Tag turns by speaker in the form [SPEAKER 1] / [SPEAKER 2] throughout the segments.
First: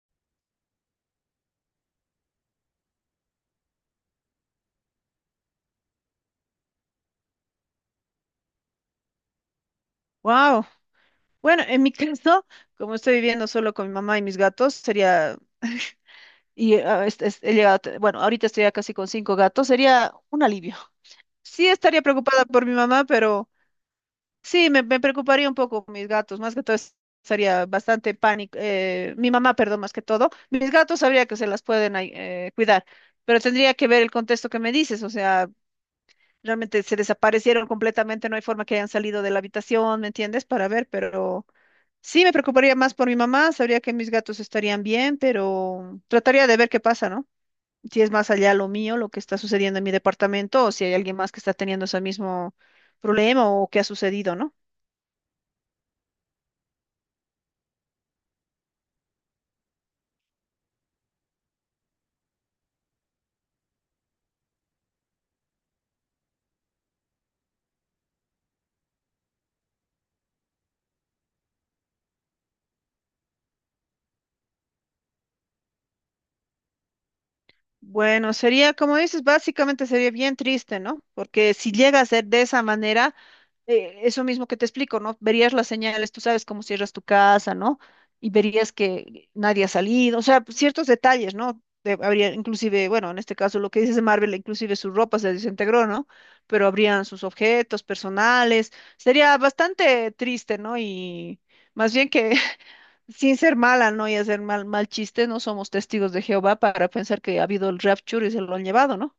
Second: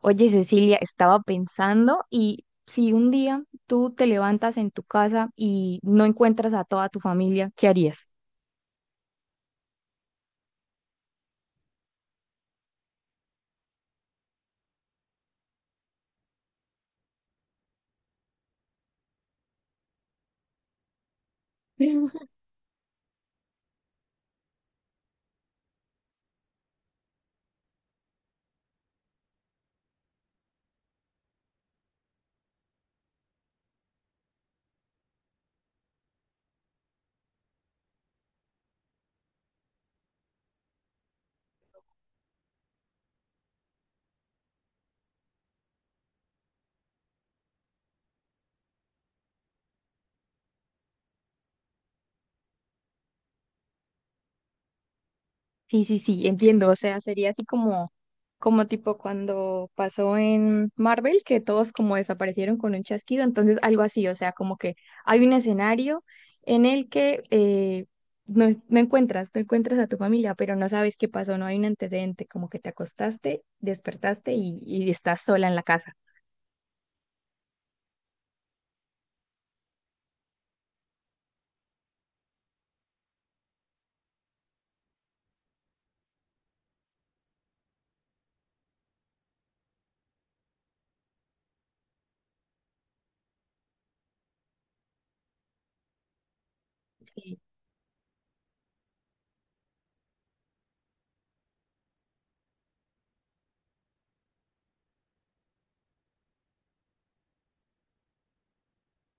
[SPEAKER 1] Oye, Cecilia, estaba pensando, y si un día tú te levantas en tu casa y no encuentras a toda tu familia, ¿qué harías?
[SPEAKER 2] Wow. Bueno, en mi caso, como estoy viviendo solo con mi mamá y mis gatos, sería, y he llegado, bueno, ahorita estoy ya casi con 5 gatos, sería un alivio. Sí, estaría preocupada por mi mamá, pero sí, me preocuparía un poco por mis gatos, más que todo es- estaría bastante pánico, mi mamá, perdón, más que todo, mis gatos sabría que se las pueden ahí, cuidar, pero tendría que ver el contexto que me dices, o sea, realmente se desaparecieron completamente, no hay forma que hayan salido de la habitación, ¿me entiendes? Para ver, pero... Sí, me preocuparía más por mi mamá, sabría que mis gatos estarían bien, pero trataría de ver qué pasa, ¿no? Si es más allá lo mío, lo que está sucediendo en mi departamento, o si hay alguien más que está teniendo ese mismo problema o qué ha sucedido, ¿no?
[SPEAKER 1] Sí, sí, sí, entiendo. O sea, sería así como, como tipo cuando pasó en Marvel, que todos como desaparecieron con un chasquido. Entonces, algo así, o sea, como que hay un escenario en el que no, no encuentras, no encuentras a tu familia, pero no sabes qué pasó, no hay un antecedente, como que te acostaste, despertaste y estás sola en la casa.
[SPEAKER 2] Bueno, sería, como dices, básicamente sería bien triste, ¿no? Porque si llega a ser de esa manera, eso mismo que te explico, ¿no? Verías las señales, tú sabes cómo cierras tu casa, ¿no? Y verías que nadie ha salido, o sea, ciertos detalles, ¿no? Habría inclusive, bueno, en este caso lo que dices de Marvel, inclusive su ropa se desintegró, ¿no? Pero habrían sus
[SPEAKER 1] Sí.
[SPEAKER 2] objetos personales. Sería bastante triste, ¿no? Y más bien que sin ser mala, ¿no? Y hacer mal, mal chiste, no somos testigos de Jehová para pensar que ha habido el rapture y se lo han llevado, ¿no?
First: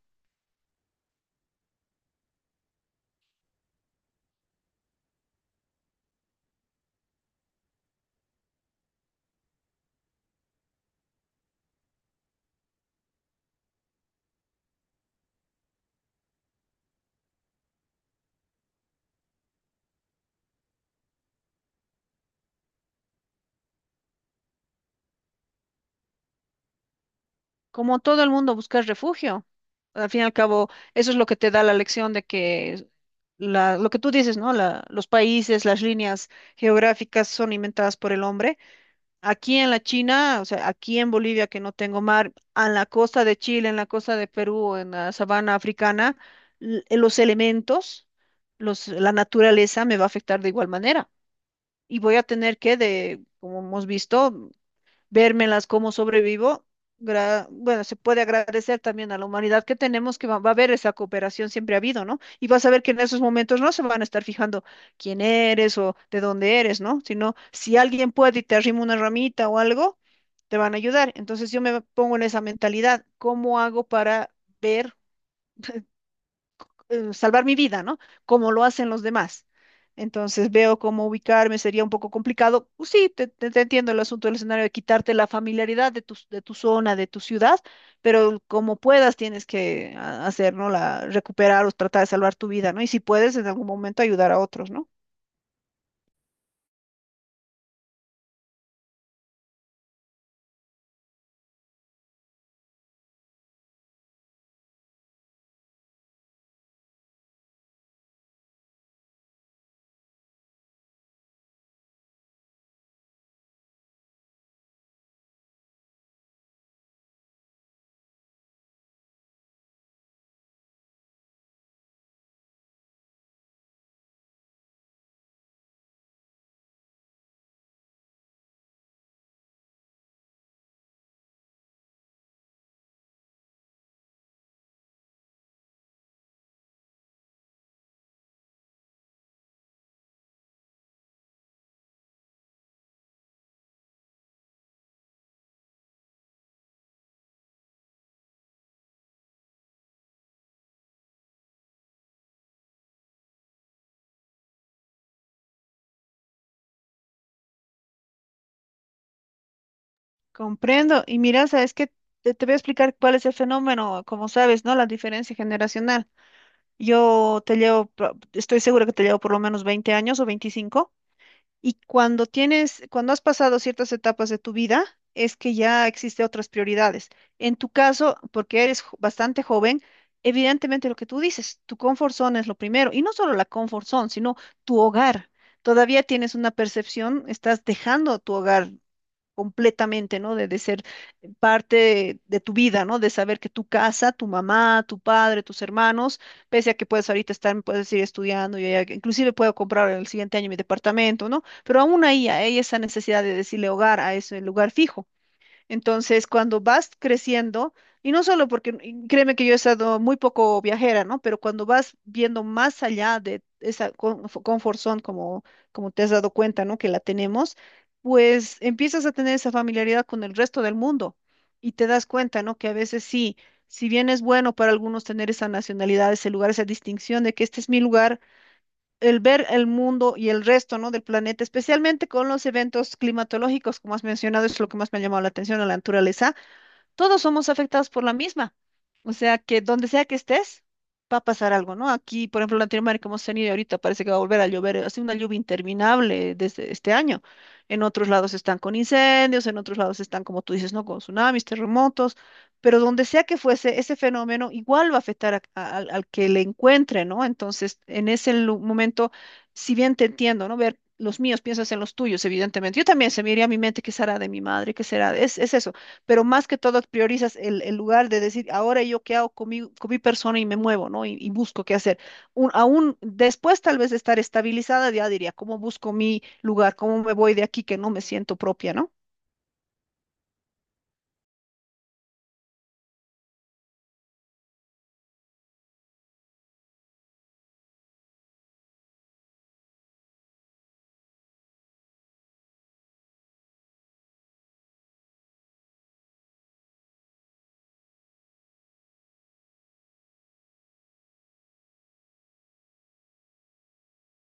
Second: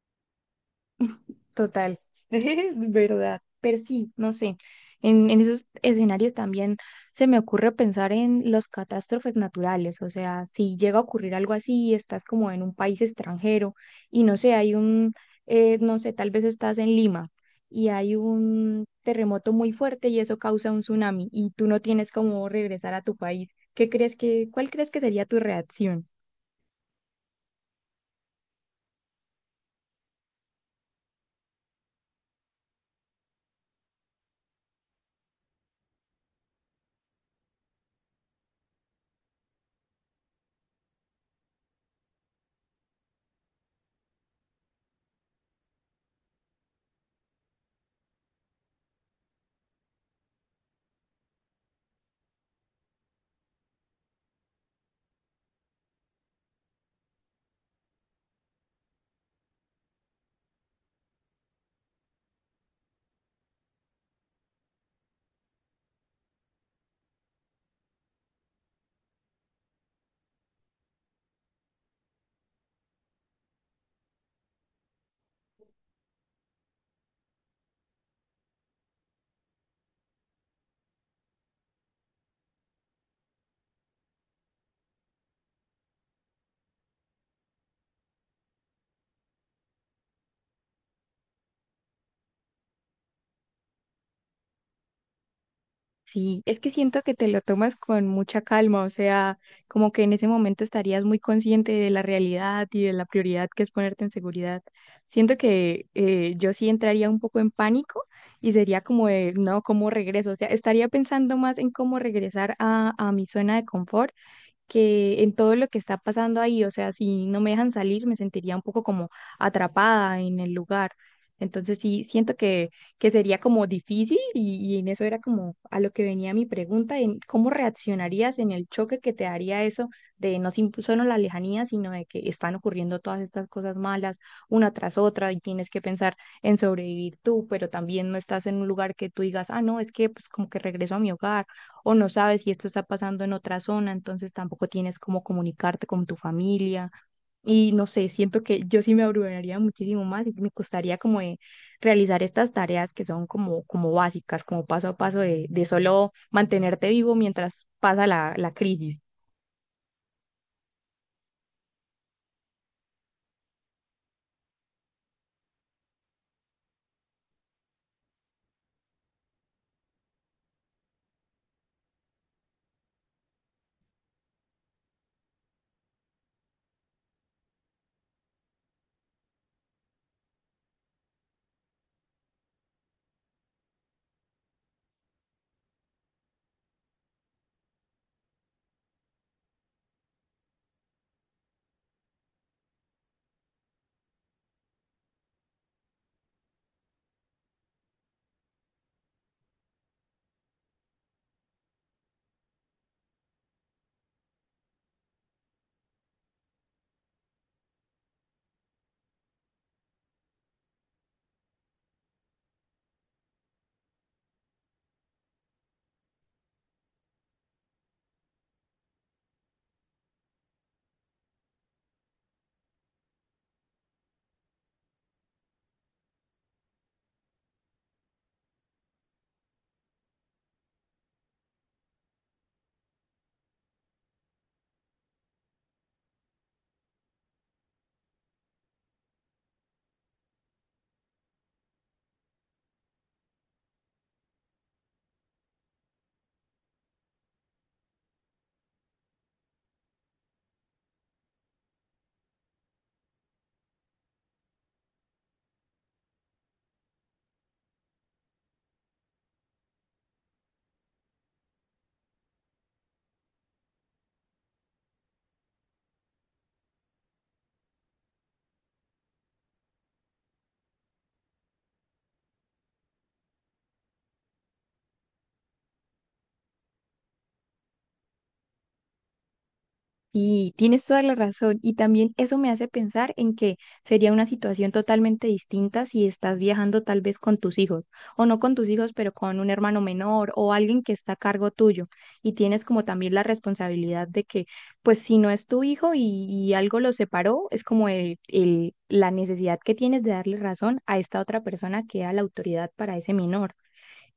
[SPEAKER 1] Total, verdad. Pero sí, no sé. En esos escenarios también se me ocurre pensar en las catástrofes naturales. O sea, si llega a ocurrir algo así, estás como en un país extranjero y no sé, hay un, no sé, tal vez estás en Lima y hay un terremoto muy fuerte y eso causa un tsunami y tú no tienes cómo regresar a tu país. ¿Qué crees que, cuál crees que sería tu reacción?
[SPEAKER 2] Como todo el mundo, buscar refugio. Al fin y al cabo, eso es lo que te da la lección de que lo que tú dices, ¿no? Los países, las líneas geográficas son inventadas por el hombre. Aquí en la China, o sea, aquí en Bolivia, que no tengo mar, en la costa de Chile, en la costa de Perú, en la sabana africana, los elementos, la naturaleza me va a afectar de igual manera. Y voy a tener que, de, como hemos visto, vérmelas cómo sobrevivo. Bueno, se puede agradecer también a la humanidad que tenemos, va a haber esa cooperación, siempre ha habido, ¿no? Y vas a ver que en esos momentos no se van a estar fijando quién eres o de dónde eres, ¿no? Sino si alguien puede y te arrima una ramita o algo, te van a ayudar. Entonces yo me pongo en esa mentalidad, ¿cómo hago para ver? Salvar mi vida, ¿no? Como lo hacen los demás. Entonces veo cómo ubicarme, sería un poco complicado. Pues sí, te entiendo el asunto del escenario de quitarte la familiaridad de tu zona, de tu ciudad, pero como puedas tienes que hacer, ¿no? La, recuperar o tratar de salvar tu vida, ¿no? Y si puedes, en algún momento ayudar a otros, ¿no?
[SPEAKER 1] Sí, es que siento que te lo tomas con mucha calma, o sea, como que en ese momento estarías muy consciente de la realidad y de la prioridad que es ponerte en seguridad. Siento que yo sí entraría un poco en pánico y sería como de, no, ¿cómo regreso? O sea, estaría pensando más en cómo regresar a mi zona de confort que en todo lo que está pasando ahí. O sea, si no me dejan salir, me sentiría un poco como atrapada en el lugar. Entonces sí, siento que sería como difícil, y en eso era como a lo que venía mi pregunta, en cómo reaccionarías en el choque que te daría eso de no solo la lejanía, sino de que están ocurriendo todas estas cosas malas una tras otra y tienes que pensar en sobrevivir tú, pero también no estás en un lugar que tú digas, ah, no, es que pues como que regreso a mi hogar o no sabes si esto está pasando en otra zona, entonces tampoco tienes cómo comunicarte con tu familia. Y no sé, siento que yo sí me abrumaría muchísimo más y me costaría como de realizar estas tareas que son como, como básicas, como paso a paso de solo mantenerte vivo mientras pasa la, la crisis.
[SPEAKER 2] Comprendo. Y mira, sabes que te voy a explicar cuál es el fenómeno, como sabes, ¿no? La diferencia generacional. Yo te llevo, estoy segura que te llevo por lo menos 20 años o 25. Y cuando tienes, cuando has pasado ciertas etapas de tu vida, es que ya existe otras prioridades. En tu caso, porque eres bastante joven, evidentemente lo que tú dices, tu comfort zone es lo primero. Y no solo la comfort zone, sino tu hogar. Todavía tienes una percepción, estás dejando tu hogar completamente, ¿no? De ser parte de tu vida, ¿no? De saber que tu casa, tu mamá, tu padre, tus hermanos, pese a que puedes ahorita estar, puedes ir estudiando, yo ya inclusive puedo comprar el siguiente año mi departamento, ¿no? Pero aún ahí hay esa necesidad de decirle hogar a ese lugar fijo. Entonces, cuando vas creciendo, y no solo porque, y créeme que yo he estado muy poco viajera, ¿no? Pero cuando vas viendo más allá de esa comfort zone, como te has dado cuenta, ¿no? Que la tenemos, pues empiezas a tener esa familiaridad con el resto del mundo y te das cuenta, ¿no? Que a veces sí, si bien es bueno para algunos tener esa nacionalidad, ese lugar, esa distinción de que este es mi lugar, el ver el mundo y el resto, ¿no? Del planeta, especialmente con los eventos climatológicos, como has mencionado, es lo que más me ha llamado la atención, a la naturaleza, todos somos afectados por la misma. O sea que donde sea que estés, va a pasar algo, ¿no? Aquí, por ejemplo, en Latinoamérica hemos tenido y ahorita parece que va a volver a llover, ha sido una lluvia interminable desde este año. En otros lados están con incendios, en otros lados están, como tú dices, ¿no? Con tsunamis, terremotos, pero donde sea que fuese, ese fenómeno igual va a afectar al, al que le encuentre, ¿no? Entonces, en ese momento, si bien te entiendo, ¿no? Ver los míos, piensas en los tuyos, evidentemente. Yo también se me iría a mi mente qué será de mi madre, qué será, es eso, pero más que todo priorizas el lugar de decir, ahora yo qué hago con mi persona y me muevo, ¿no? Y busco qué hacer. Aún después tal vez de estar estabilizada, ya diría, ¿cómo busco mi lugar? ¿Cómo me voy de aquí que no me siento propia, ¿no?
[SPEAKER 1] Y tienes toda la razón. Y también eso me hace pensar en que sería una situación totalmente distinta si estás viajando tal vez con tus hijos, o no con tus hijos, pero con un hermano menor o alguien que está a cargo tuyo. Y tienes como también la responsabilidad de que, pues si no es tu hijo y algo lo separó, es como el, la necesidad que tienes de darle razón a esta otra persona que era la autoridad para ese menor.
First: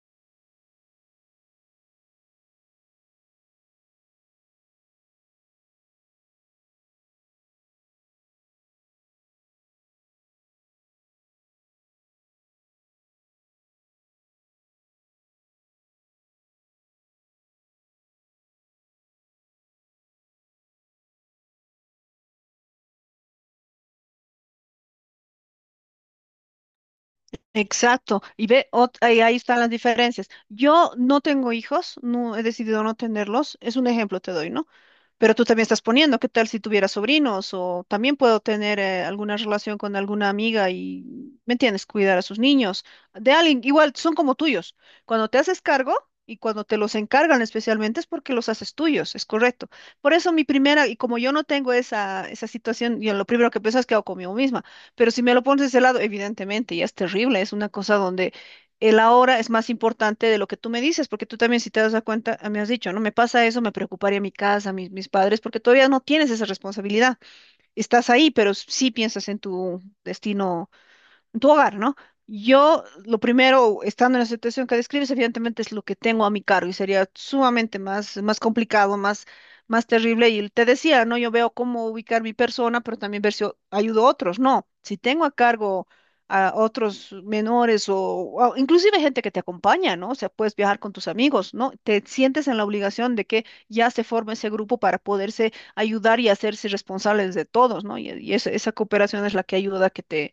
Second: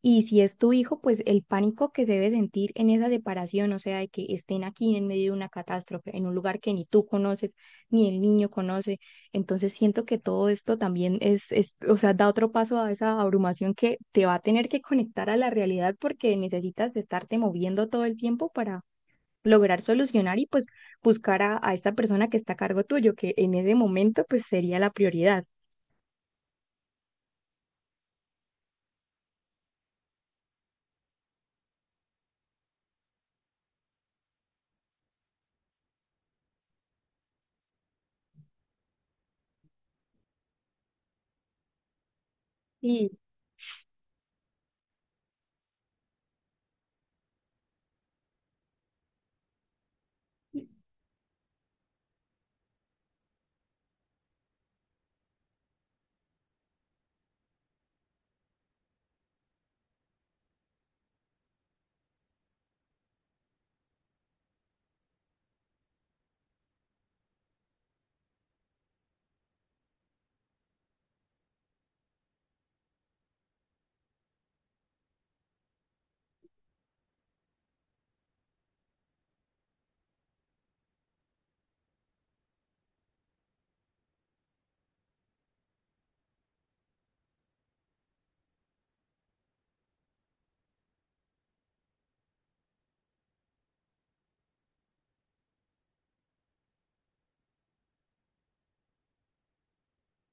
[SPEAKER 1] Y si es tu hijo, pues el pánico que se debe sentir en esa separación, o sea, de que estén aquí en medio de una catástrofe, en un lugar que ni tú conoces, ni el niño conoce. Entonces siento que todo esto también es, o sea, da otro paso a esa abrumación que te va a tener que conectar a la realidad porque necesitas estarte moviendo todo el tiempo para lograr solucionar y pues buscar a esta persona que está a cargo tuyo, que en ese momento pues sería la prioridad.
[SPEAKER 2] Exacto, y ve, ahí, ahí están las diferencias. Yo no tengo hijos, no he decidido no tenerlos, es un ejemplo te doy, ¿no? Pero tú también estás poniendo, ¿qué tal si tuviera sobrinos? O también puedo tener alguna relación con alguna amiga y, ¿me entiendes? Cuidar a sus niños.
[SPEAKER 1] Sí.
[SPEAKER 2] De alguien, igual, son como tuyos. Cuando te haces cargo y cuando te los encargan especialmente es porque los haces tuyos, es correcto. Por eso mi primera, y como yo no tengo esa, esa situación, yo lo primero que pienso es que hago conmigo misma. Pero si me lo pones de ese lado, evidentemente, ya es terrible. Es una cosa donde el ahora es más importante de lo que tú me dices, porque tú también si te das a cuenta, ah, me has dicho, no me pasa eso, me preocuparía mi casa, mis padres, porque todavía no tienes esa responsabilidad. Estás ahí, pero sí piensas en tu destino, tu hogar, ¿no? Yo, lo primero, estando en la situación que describes, evidentemente es lo que tengo a mi cargo y sería sumamente más, más complicado, más, más terrible. Y te decía, ¿no? Yo veo cómo ubicar mi persona, pero también ver si ayudo a otros. No, si tengo a cargo a otros menores o inclusive gente que te acompaña, ¿no? O sea, puedes viajar con tus amigos, ¿no? Te sientes en la obligación de que ya se forme ese grupo para poderse ayudar y hacerse responsables de todos, ¿no? Y esa, esa cooperación es la que ayuda a que te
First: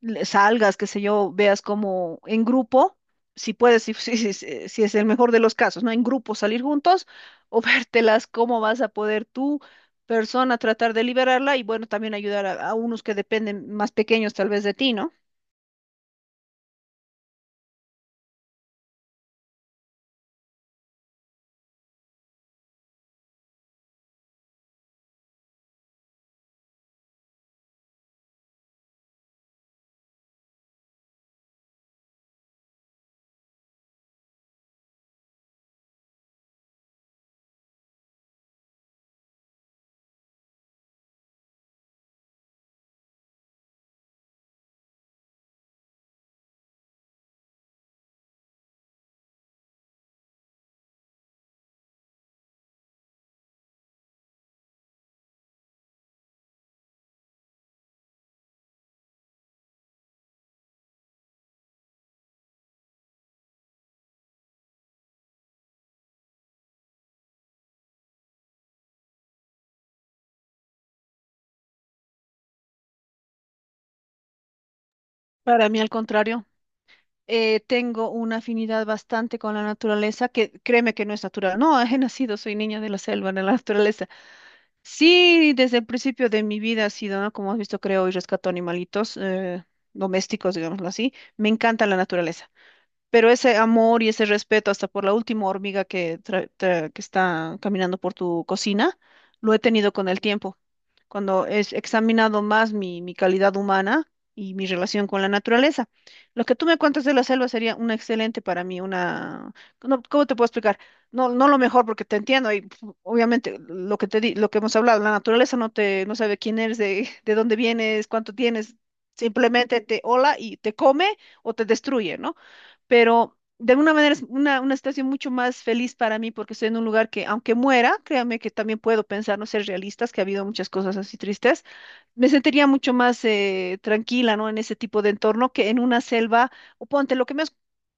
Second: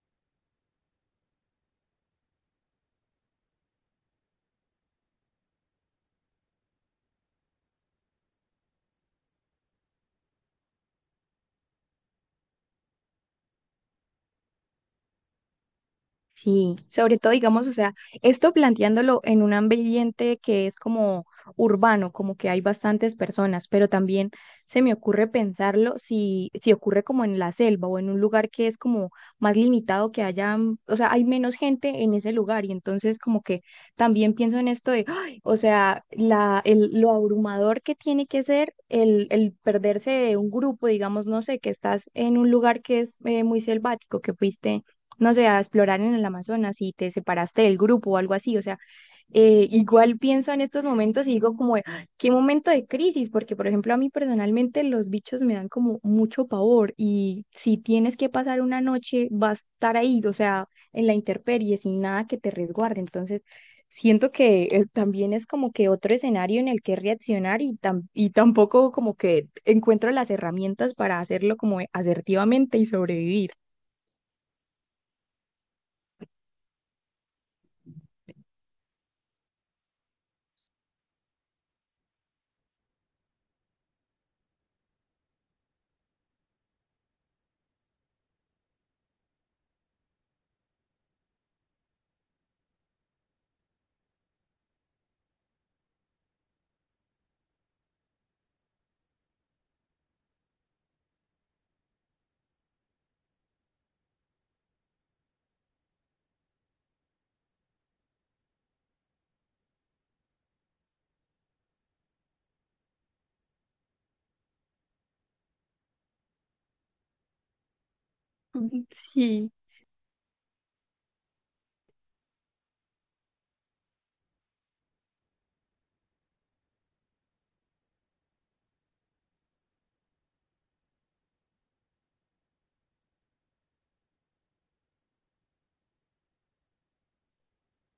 [SPEAKER 2] salgas, qué sé yo, veas como en grupo, si puedes, si, si, si es el mejor de los casos, ¿no? En grupo salir juntos o vértelas, cómo vas a poder tú, persona, tratar de liberarla y bueno, también ayudar a unos que dependen más pequeños tal vez de ti, ¿no?
[SPEAKER 1] Sí, sobre todo, digamos, o sea, esto planteándolo en un ambiente que es como urbano, como que hay bastantes personas, pero también se me ocurre pensarlo si, si ocurre como en la selva o en un lugar que es como más limitado, que haya, mm, o sea, hay menos gente en ese lugar y entonces como que también pienso en esto de, ¡ay! O sea, la, el, lo abrumador que tiene que ser el perderse de un grupo, digamos, no sé, que estás en un lugar que es muy selvático, que fuiste no sé, a explorar en el Amazonas y te separaste del grupo o algo así. O sea, igual pienso en estos momentos y digo como, "Ah, qué momento de crisis, porque por ejemplo a mí personalmente los bichos me dan como mucho pavor y si tienes que pasar una noche vas a estar ahí, o sea, en la intemperie sin nada que te resguarde". Entonces... Siento que también es como que otro escenario en el que reaccionar, y, y tampoco como que encuentro las herramientas para hacerlo como asertivamente y sobrevivir.
[SPEAKER 2] Para mí, al contrario. Tengo una afinidad bastante con la naturaleza, que créeme que no es natural. No, he nacido, soy niña de la selva, de la naturaleza. Sí, desde el principio de mi vida ha sido, ¿no? Como has visto, creo y rescato animalitos domésticos, digámoslo así. Me encanta la naturaleza, pero ese amor y ese respeto hasta por la última hormiga que, que está caminando por tu cocina, lo he tenido con el tiempo cuando es examinado más mi, mi calidad humana y mi relación con la naturaleza. Lo que tú me cuentas de la selva sería una excelente para mí, una... no, ¿cómo te puedo explicar? No, no lo mejor porque te entiendo y pf, obviamente lo que te di, lo que hemos hablado, la naturaleza no te, no sabe quién eres, de, de dónde vienes, cuánto tienes,
[SPEAKER 1] Sí.
[SPEAKER 2] simplemente te hola y te come o te destruye, ¿no? Pero de alguna manera es una situación mucho más feliz para mí porque estoy en un lugar que, aunque muera, créanme que también puedo pensar, no ser realistas, que ha habido muchas cosas así tristes, me sentiría mucho más tranquila, ¿no? En ese tipo de entorno que en una selva, o ponte, lo que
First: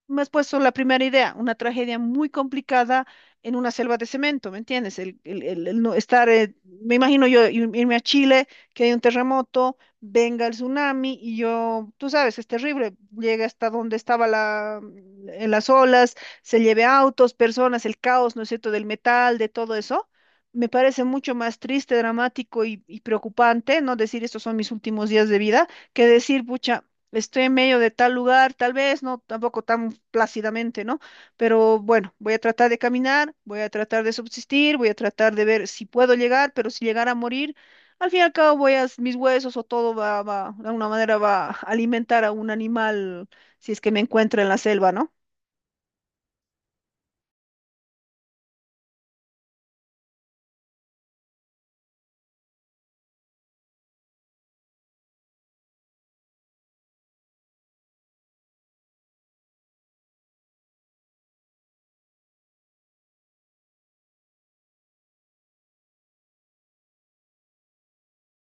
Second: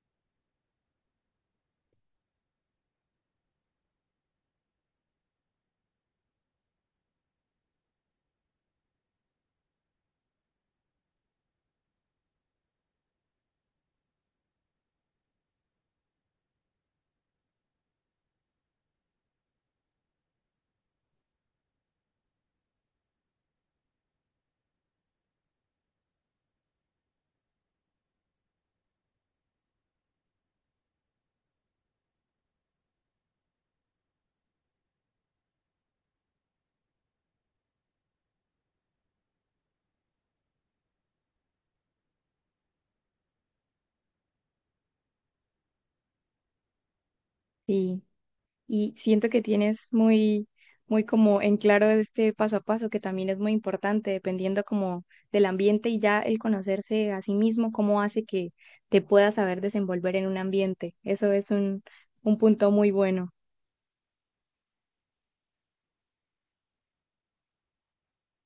[SPEAKER 2] me has puesto la primera idea, una tragedia muy complicada en una selva de cemento, ¿me entiendes? El, el no estar, me imagino yo irme a Chile, que hay un terremoto, venga el tsunami y yo, tú sabes, es terrible, llega hasta donde estaba la, en las olas, se lleve autos, personas, el caos, ¿no es cierto?, del metal, de todo eso me parece mucho más triste, dramático y preocupante, ¿no? Decir estos son mis últimos días de vida, que decir, pucha, estoy en medio de tal lugar, tal vez, no, tampoco tan plácidamente, ¿no? Pero bueno, voy a tratar de caminar, voy a tratar de subsistir, voy a tratar de ver si puedo llegar, pero si llegara a morir, al fin y al cabo voy a, mis huesos o todo va, va, de alguna manera va a alimentar a un animal si es que me encuentra en la selva, ¿no?
[SPEAKER 1] Sí, y siento que tienes muy, muy como en claro este paso a paso, que también es muy importante, dependiendo como del ambiente y ya el conocerse a sí mismo, cómo hace que te puedas saber desenvolver en un ambiente. Eso es un punto muy bueno.